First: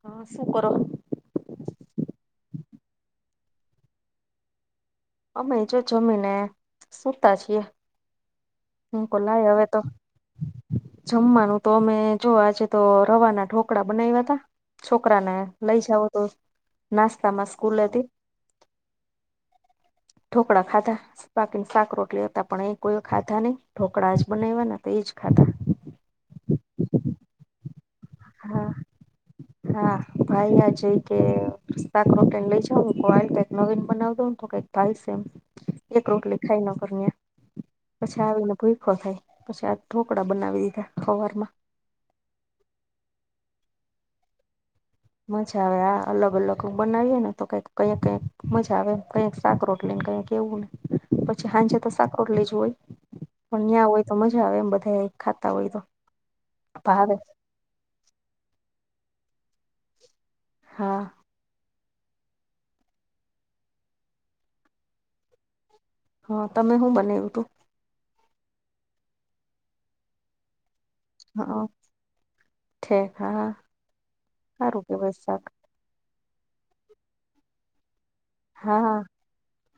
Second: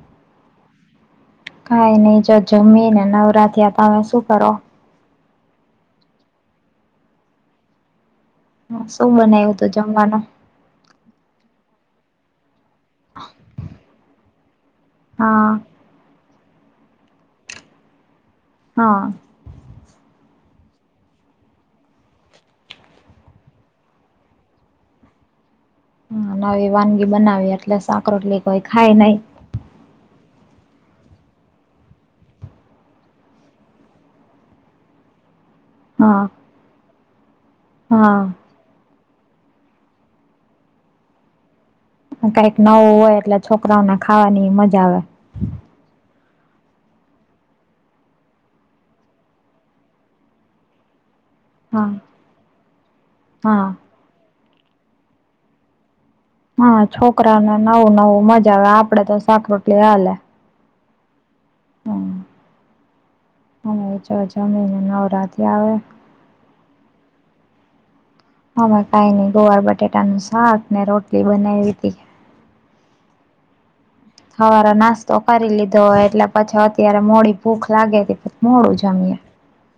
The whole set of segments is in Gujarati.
હા શું કરો.? કઈ નઈ, જો જમી ને નવરા થ્યા. આપ તમે શું કરો.? અમે જો જમીને સૂતા છીએ હ શું ખલાય બનાવ્યું હવે તું તો. જમવાનું? જમવાનું તો અમે જો આજે તો રવાના ઢોકળા બનાવ્યા ત છોકરા ને હા લઈ જાવ તો નાસ્તામાં સ્કૂલેથી હા. ઢોકળા ખાધા બાકીની શાક રોટલી હતા પણ એ કોઈ ખાધા નહી ઢોકળા જ બનાવવાના તો એજ ખાધા હા નવી વાનગી બનાવી એટલે શાક રટલી કોઈ હા ખાય નહ હા ભાઈ આ જઈ કે [inaudible] લઈ જાઉં કઉં આવી રીતે નવીન બનાઈ દોને તો કે ભાઈસ એમ એક હા રોટલી ખાય નકર નયા હા પછી આવીને ભૂયખો થાય પછી આજ ઢોકળા બનાવી દીધા હવારમાં. કાંઈક નવું હોય એટલે છોકરાઓને ખાવાની મજા આવે. મજા આવે હા અલગ અલગ બનાવીએ ને તો કઈક કઈક કઈક મજા આવે કઈક શાક રોટલીને કઈક એવું હોય પછી હાંજે તો હા શાક રોટલી જ હોય પણ હા ન્યાં હોય. તો મજા આવે એમ બધાય ખાતા હોય તો. હા ભાવે છોકરાઓને નવું નવું મજા આવે. આપડે તો શાક રોટલી હાલે. હા. હમ અમે જો જમીને નવરા થયા હવે. હા તમે હું બનેવ્યું તું? હમે કાઈ નહી ગોવાર બટેટાનું શાકને, રોટલી બનાઈવી તી. ઠીક હા. હવારે સારું કેવાય નાસ્તો શાક કરી લીધો હોય એટલે પછી અત્યારે મોડી ભૂખ લાગે કે [inaudible] હા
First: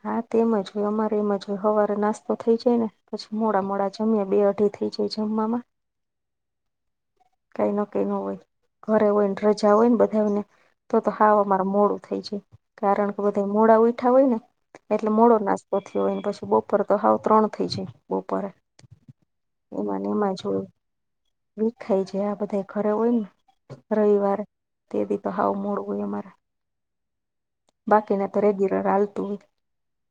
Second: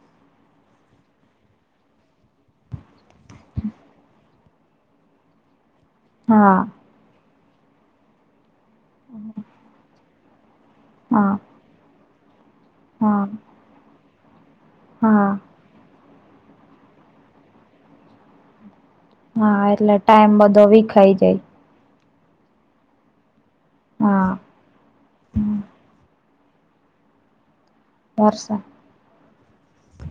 હા તે એમજ હોય અમારે એમજ હોય હવારે નાસ્તો થઈ જાય ને. પછી મોડા મોડા જમીએ. બે અઢી થઇ જાય જમવામાં. હા. કાઈ નકી ન હોય. ઘરે હોયને રજા હોય ને બધાને તો તો હા હાવ અમા મોડું થઈ જાય. કારણ કે હા બધા મોડા ઉઠા હોય ને એટલે હા મોડો નાસ્ તો થયો હોય ને પછી બપોરે તો હાવ ત્રણ થઇ જાય બપોરે. હા એટલે ટાઈમ બધો વીખાઈ જાય. વીખાય જાય હા બધા ઘરે હોય ને. હા રવિવારે તે દી તો હાવ મોડું હોય અમારે. બાકીના તો વરસાદ રેગ્યુલર હાલતું હોય.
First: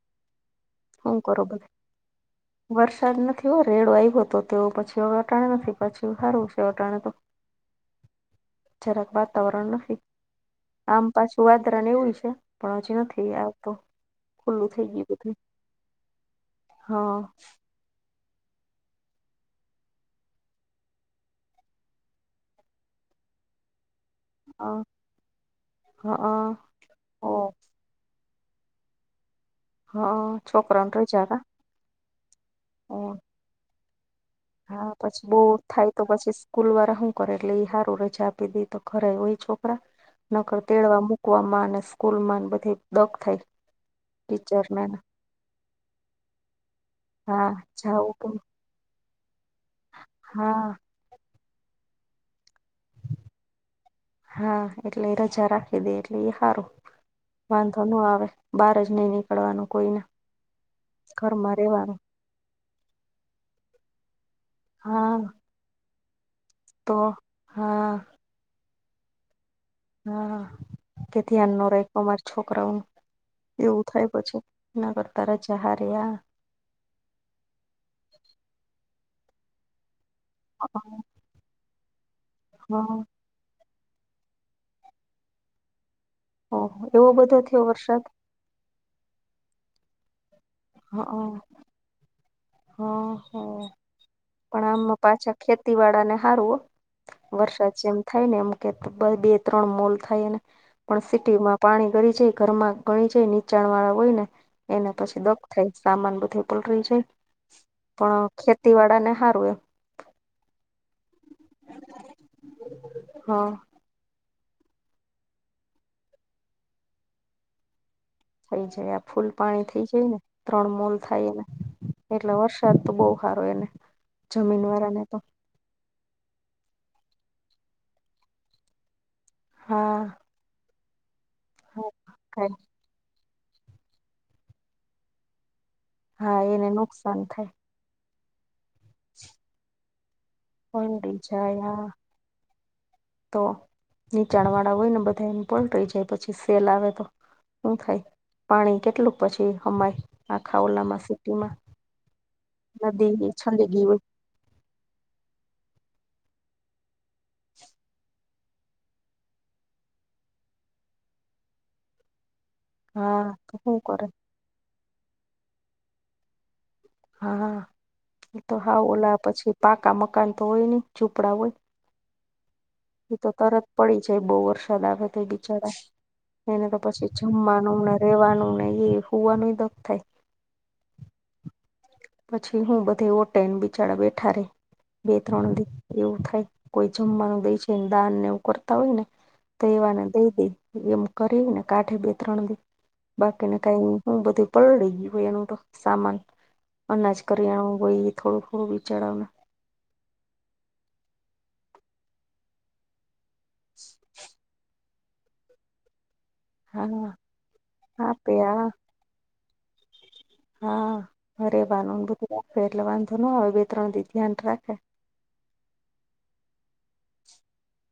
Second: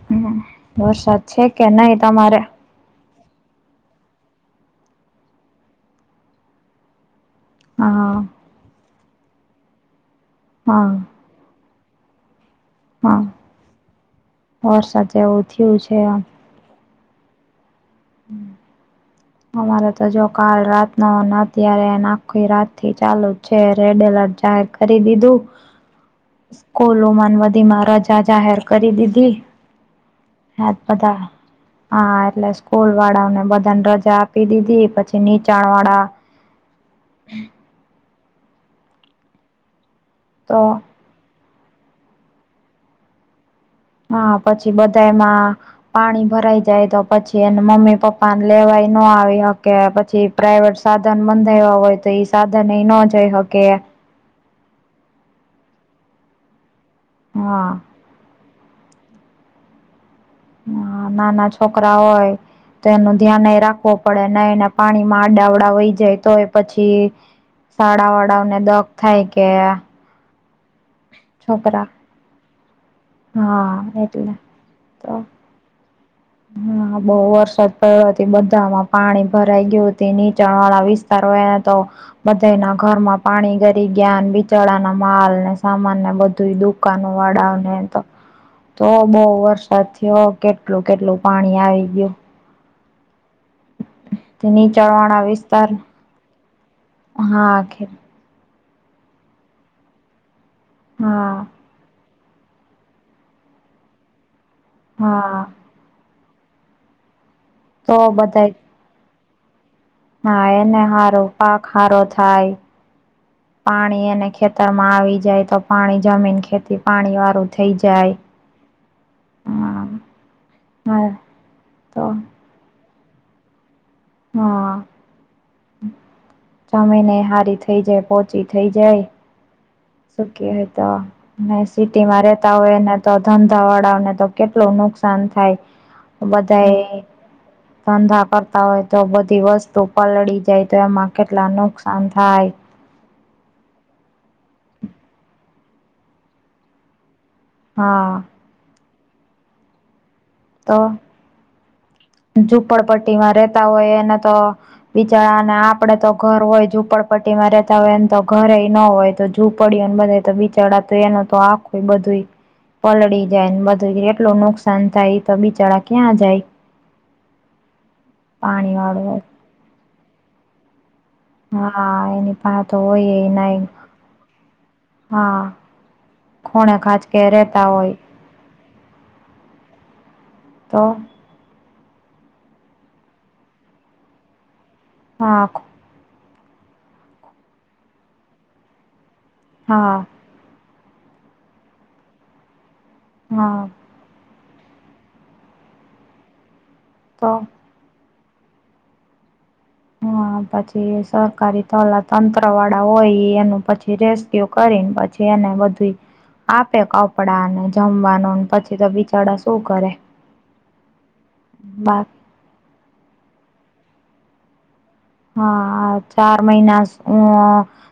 હમ હું વરસાદ કરો છે કે બધા નહી તમારે? વરસાદ નથી હો રેડો આવ્યો તો તો પછી હવે અટાણ નથી પાછું હારું છે અત અટાણે તો. હા. જરાક વાતાવરણ નથી હા આમ પાછું વાદરા ને એવું એ છે. પણ હજી હા નથી આવતો. ખુલ્લું થઈ વરસાદ ગયું બધું. જેવું થયું છે આમ. હા. અમારે તો જો કાલ રાતનો ને અત્યારે ને આખી રાતથી ચાલુ જ છે રેડ એલર્ટ. જાહેર હા કરી દીધું. હા ઓ સ્કૂલોમાં ને બધીમાં રજ જા જાહેર કરી દીધી. હહ આજ બધા. હા એટલે ઓ સ્કૂલવાળાઓને બધાને રજા આપ આપી દીધી. હા પછી બહુ થાય તો નીચાણવાળા પછી સ્કૂલ વારા હું કરે એટલે ઈ હારું રજા આપી દે તો ઘરે હોય છોકરા. નકર તો તેડવા મૂક મૂકવામાં ને સ્કૂલમાં ને બધે એ દક થાય. હા પછી ટીચરને ને. બધાયમાં પાણી ભરાઈ જાય તો પછી હા એને મમ્મી જાવું કે પપ્પાને લેવાય. નો આવી હકે. પછી હા પ્રાઈવેટ સાધન બંધાયવા હોય તો ઈ સાધન એ ન જઈ હકે. હા એટલે એ રજા રાખી દે એટલે ઈ હારું હા વાંધો ન આવે. બાર જ ની નીકળવાનું કોઈને. હહ નાના ઘરમાં છોકરા રહેવાનું હોય. તો એનું ધ્યાનેય રાખવો પડે નઈ ને હા પાણીમાં આડાઅવડા વઈ જાય તોય પછી તો હા શાળા વાળાઓને દક થાય કે હા કે ધ્યાન ન છોકરા રાયખુ અમાર છોકરાઓનું. હા એવું થાય એટલે પછી એના તો કરતા રજા હારી હા. હા બહુ વરસાદ પડ્યો તો બધામાં પાણી ભરાઈ ગયુ તે નીચાણ વાળા વિસ્તાર એને તો બધા ના હા ઘરમાં પાણી ઘરી ગયા ને બિચારાના માલને સામાનને બધ ઓહો એવો દુકાનો બધો થયો વાળાને વરસાદ તો તો બહુ વરસાદ થયો કેટલું કેટલું પાણી આવી ગયું. હ હ. તે પણ નીચાણ આમાં વાળા પાછા વિસ્તાર ખેતી વાળા ને હારુ હો હા વરસાદ ખે જેમ થાય ને એમ કે બે ત્રણ મોલ થાયને પણ હા સિટીમાં પાણી ગરી જાય ઘરમાં ગણી જાય નીચાણ વાળા હોય ને એને પછી દક હા થાય. સામાન બધી પલરી જાય તો ખેતી વાડા ને સારું એમ હા એને સારો પાક સારો થાય હા પાણી એને ખે ખેતરમાં આવી જાય તો પાણી જમીન ખેતી પાણી વાળું થઈ જાય. થઈ જાય આ ફૂલ પાણી થઈ હા જાય ને ત્રણ મોલ હા થાયને તો એટલે વર્ષ સાદ તો બોવ સારો એને જમીન હા વાળાને તો જમીને સારી થઇ જાય પોચી થઇ જાય. હા. શું તો ને સિટીમાં હા રેતા હોય ને તો ધંધાવાળાઓને તો કેટલું નુકસાન થાય હા એને બધાએ નુકસાન થાય ધંધા કરતા હોય તો બધી વસ્તુ પલળી જાય તો એમાં પલળી કેટલા જાય હા નુકસાન થાય. તો નીચાણ વાળા હોય ને બધા એમ પલ્ટ્રી જાય પછી સેલ આવે તો શું થાય હા પાણી કેટલું પછી હમાય આખા ઓલામાં સિટીમાં નદી ઝૂપડપટ્ટીમાં રહેેતા છંડી ગઈ હોય એના તો બીચારાને આપડે તો ઘર હોય ઝૂપડપટ્ટી માં રેતા હોય એને તો ઘરેય ન હોય તો ઝૂંપડીઓને બધા તો બિચાર તો એનું તો આખું બધું પલળી હા જાય તો ને શું બધું કરે કેટલું નુકસાન થાય તો બિચાડા ક્યાં જાય? હા એતો પાણી હાવ વાળું ઓલા પછી પાકા મકાન તો હોય નઈ ઝૂપડા હો હોય હા એની પાતો હોય એ તો નઈ તરત પડી જાય બહુ વરસાદ આવે તો હા બિચાડા. એને તો ખૂણે પછી ખાંચકે રેતા જમવાનું ને હોય રેવાનું ને એ હુવાનું એ દખ થાય. તો પછી હું બધે ઓટેન બિ ચરવે બેઠા રે બે હા ત્રણ દિ એવું થાય કોઈ જમવાનું દે છેને દાન ને એવું કરતા હોય ને તો એવાને હા દઈ દે. એમ કરીને કાઠે બે ત્રણ દે બાકીનુ હા કાઈની. હું બધું પલડી ગયો હોય એનું તો સામાન. અનાજ તો કરીયાણું હોય થોડું થોડું. [unintelligible] હા, પછી સરકારી તલા તંત્ર વાળા હોય એ એનું પછી રેસ્ક્યુ કરીને પછી એને બધું ઈ આપે હા કપડા ને આપે જમવાનું હા પછી તો બિચારા શું કરે? હા, અરે બા વાનું બધું રાખે એટલે વાંધો ના આવે બે ત્રણ દિન ધ્યાન રાખે. હા, ચાર મહિના. [unintelligible]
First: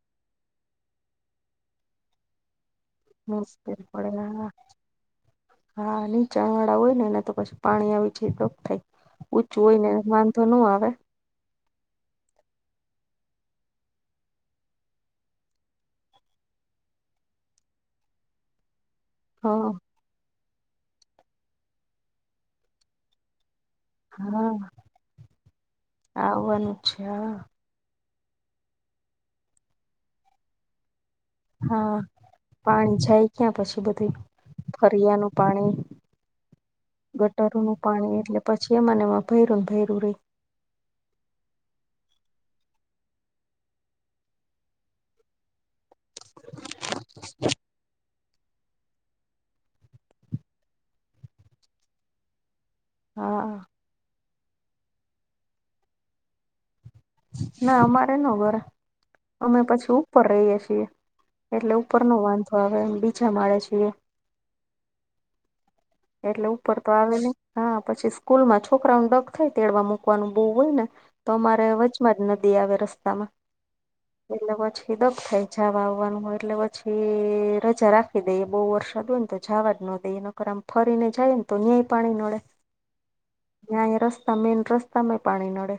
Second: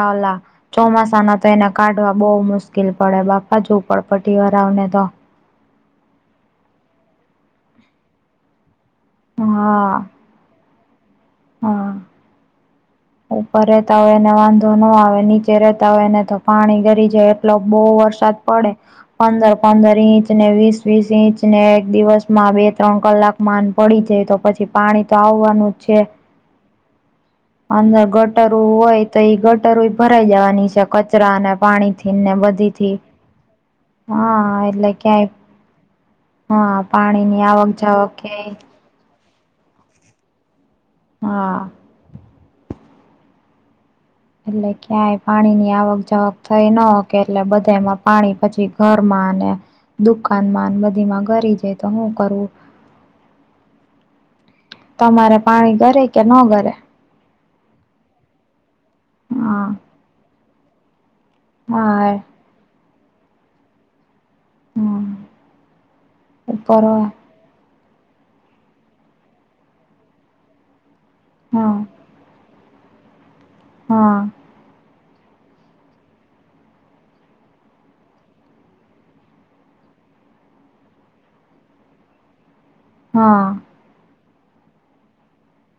આવલા ચોમાસાના તો એને કાઢવા બો મુશ કેલ પડે બાપા મુશ્કેલ પડે ઝોપરપટ્ટી હા વાળા ઓને તો હા, નીચાણ વાળા હોય ને એને તો પછી પાણી આવી જાય. [unintelligible] ઊચું હા હોયને વાંધો ન આવે. હા. ઉપર રેતા હોયને વાંધો ન આવે નીચે રેતા હોય ને તો પાણી ગરી જાય એટલો બો વરસાદ પડે હ પંદર પંદર ઇંચને વીસ વીસ ઇંચને એક દિવસમાં બે ત્રણ કલાક માન પડી જાય તો હા પછી પાણી તો આવવાનું જ છે. [unintelligible] અંદર ગટરો હોય તો ઈ ગટરોય ભરાઈ જવાની શ હા, પાણી જાય ક્યા પછી બધું હા એટલે ફરિયાનું ક્યાંય પાણી હા પાણીની આવક ગટરનું જાવક પાણી એટલે ક્યાંય પછી એ મને એમાં ભૈરું ને ભૈરું રેય. હા. એટલે ક્યાંય પાણીની આવક જાવક થઈ ન હો કે એટલે બધેમાં પાણી પછી ઘરમાંને દુકાનમાં બધીમાં ગરી જાય તો હું કરું? હા. તમારે પાણી ગરે કે ન ગરે? ના અમારે ન ગરે, અમે હા પછી ઉપર રહીએ છીએ. એટલે ઉપર હા નો વાંધો આવે બીજા માળે છીએ. હમ્મ. એટલે ઉપર તો આવેની. હા, પછી સ્કૂલમાં છોકરાનું દગ થાય તેડવા મૂકવાનું બો હોય ને તો અમારે હા વચમાં જ ન લીયાવે રસ્તામાં. હા. એટલે પછી દગ થાય જવા આવવાનું હોય એટલે પછી રજા રાખી દઈએ બો વરસાદ હોયને તો. જવા જ નો દે એનો કર આમ ફરીને જાય ને તો અયાંય પાણી નડે. હા. ત્યાય રસ્તા મેન રસ્તામાંય પાણી નડે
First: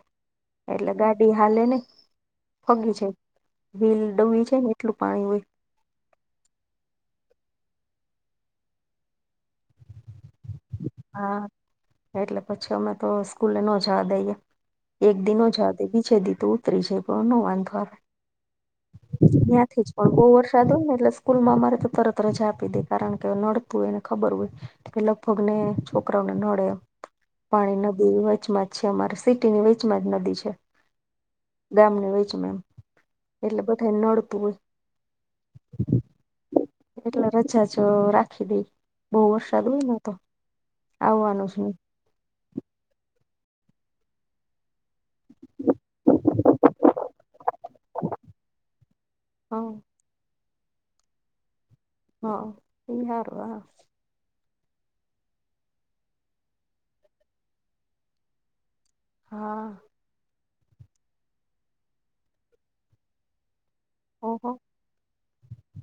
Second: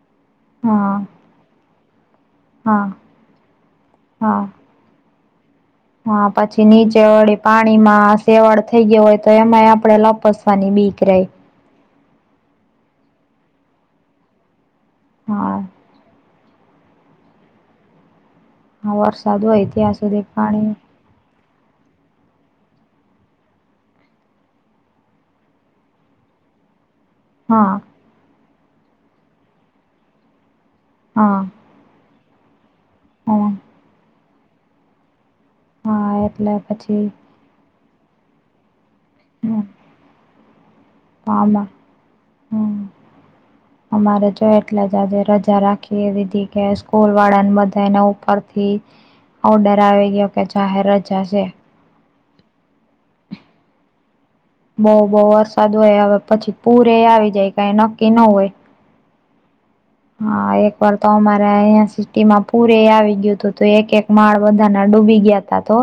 હા એટલે ગાડી હાલેની હા ફગી છે વીલ હા ડબી છે ને એટલું પાણી હોય. હા, પછી નીચે વળી પાણીમાં સેવડ થઈ ગય હોય તો એમાંય આપડે લપશ વાની બીક રેય. હા એટલે પછી અમે તો સ્કૂલે ન જવા દઈએ. એક દિનો હા જ બીજે દી તો ઉતરી જાય પણ નો વાંધો આવે. હા વરસાદ હોય ત્યાંથી જ ત્યાં પણ બો સુધી વરસાદ પાણી હોય ને એટલે સ્કૂલમાં અમારે તો તરત રજા આપી દે કારણ કે નડતું હોયને ખબર હોય કે લગભગને છોકરાઓને નડે એમ હા પાણી નદી વચમાં જ છે અમારે સિટીની વેચમાં જ નદી છે. હા દેમને વીચમે એમ હા એટલે બધાને નડતું હોય. હા, એટલે પછી રજાજ રાખી દઈએ બો હમ વરસાદ હોયને તો. આવવાનું છે આમાં હમ્મ અમારે જો એટલા જ આજે રજા રાખી દીધી કે સ્કૂલ વાળા ને બધા એના ઉપરથી હા ઓર્ડર આવી ગયો કે જાહેર રજા છે. હા ઈ હાર હે. બહુ બહુ વરસાદ હોય હવે પછી પૂરે આવી જાય કઈ નક્કી ન હોય. હા. હા એક વાર તો અમારે અહિયાં સિટી માં પૂરે આવી ગયું હતું તો એક એક માળ ઓહો બધાના ડૂબી ગયા તા તો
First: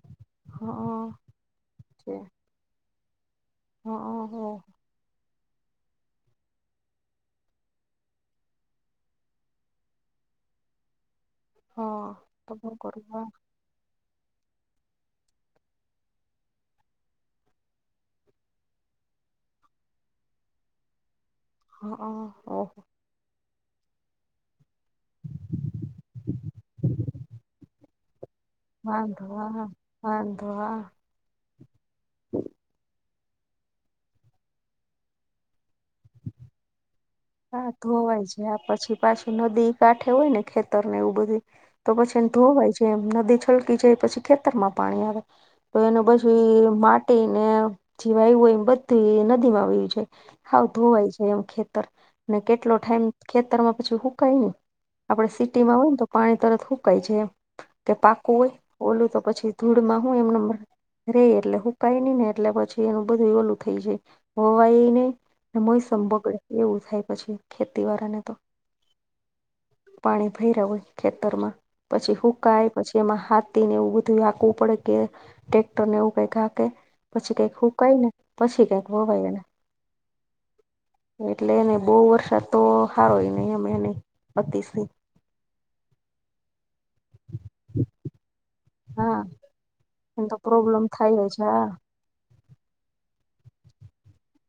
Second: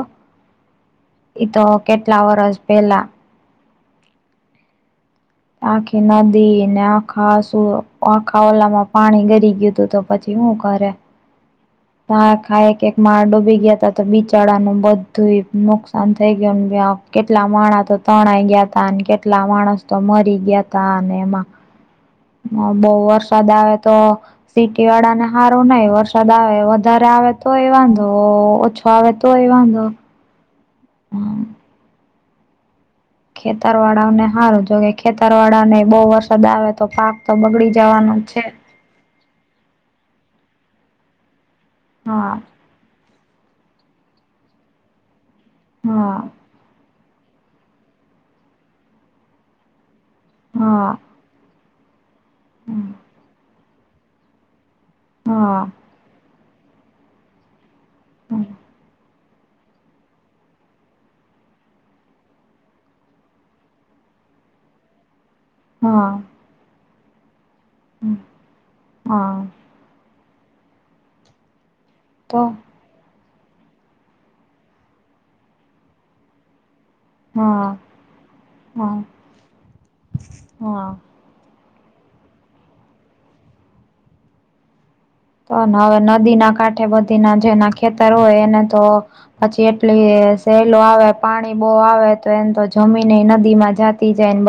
હા એ તો કેટલા વરષ પેલા હાક હ. આખી નદી ને આખા શું આખા ઓલામાં પાણી ગરી ગયું હતું તો પછી શું કરે, હા તમે એક એક માર કરવા ડૂબી ગયા તા તો બિચારાનું બધું નુકસાન થઈ ગયુંને કેટલા માણા તો તણાઈ ગયા તા અને કેટલા માણસ તો મરી ગયા તા અને એમાં હાક. હા બહુ વરસાદ આવે તો સીટી વાળા ને સારો નહ વરસાદ આવે વધારે આવે તો એ વાંધ છ તોય વાંધો. આંધવા. હમ્મ. હમ ખેતરવાળાઓને હારું જો કે ખેતરવાળાને બહુ વરસાદ આવે તો પાક તો બગડી જાવાનું છે. પાછું નદી કાંઠે હોય ને ખેતરને એવું બધુંય તો પછી એ હા ધોવાય એમ નદી છલકી જાય પછી ખેતરમાં પાણી આવે તો એના હા બાજુ ઈ મા ટીને એ જીવાયુ હોય એ બધુંય નદીમાં વયુ જાય હાવ હા ધોવાય જા એમ ખેતર ને કેટલો ટાઈમ ખેતરમાં પછી હુકાય નઈ આપડે હા સિટીમાં હોય ને તો પાણી તરત હુકાય જાર એમ કે પાકું હા હોય ઓલું તો પછી ધૂળમાં હું એમનેમ રે એટલે હુંકાય નહીં ને એટલે પછી એનું બધુંય ઓલું થઈ જાય હોવાય નઈ. મોયસમ હા બગડે એવું થાય પછી ખેતીવારાને તો. હા પાણી ભયરા હોય ખેતરમાં પછી તો હુકાય પછી એમાં હાથીને એવું બધું લાગવું પડે કે ટ્રેક્ટર ને એવું કાઈક રાકે. પછી કઈક હા હુકાયને પછી કાઈક હા વવાય એને હા એટલે એને બઉ વરસાદ તો સારોય નહીં એમ એનેય અતિશી. તો હવે નદીના કાંઠે બધીના જેના ખેતર હોય એને તો હા પછી એ તો એટલી સહેલો પ્રોબ્લેમ આવે થાય જ પાણી હા બો આવે. તો એન તો જમીનેય નદીમાં જાત.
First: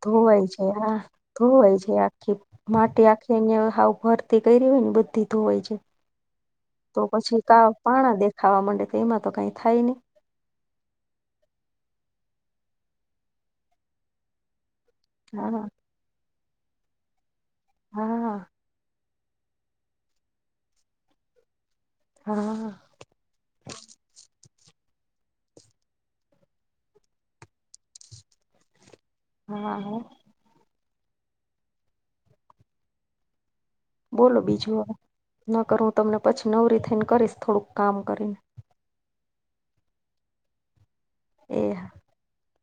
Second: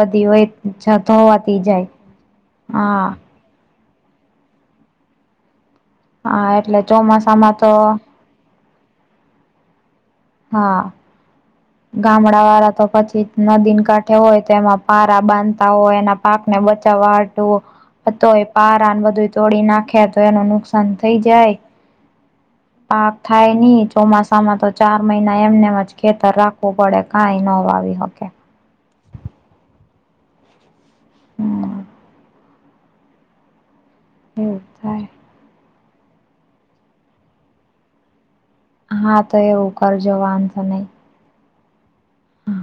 ધોવાય છે હા ધોવાય જાય છે આખી હા માટી આખી જેન હાવ ભરતી કયરી હોયને બધી ધોવાઈ જાય. આ એટલે તો પછી ચોમાસામાં કા તો પાણા દેખાવા માંડે તો એમાં તો કાઈ થાય નહીં. હા, ગામડાવાળા તો પછી નદીન કાંઠે હોય તો એમાં પારા હા બાંધતા હોય એના પાકને બચાવવા હાટુ પણ હા તોય પારાન બધું તોડી નાખે તો એનું નુકસાન થઈ જાય. હા. પાક થાય ની ચોમાસામાં તો ચાર મહિના એમને એમ જ ખેતર રાખવું પડે કાઈ નો વાવી હકે. હા હા. હમ્મ. બોલો એવું બીજું હવે થાય નકર હું તમને પછી નવરી થઈને કરીશ થોડુંક કામ કરીને. હા તો એવું કરજો વાંધો તો નહીં. એ હા. હ.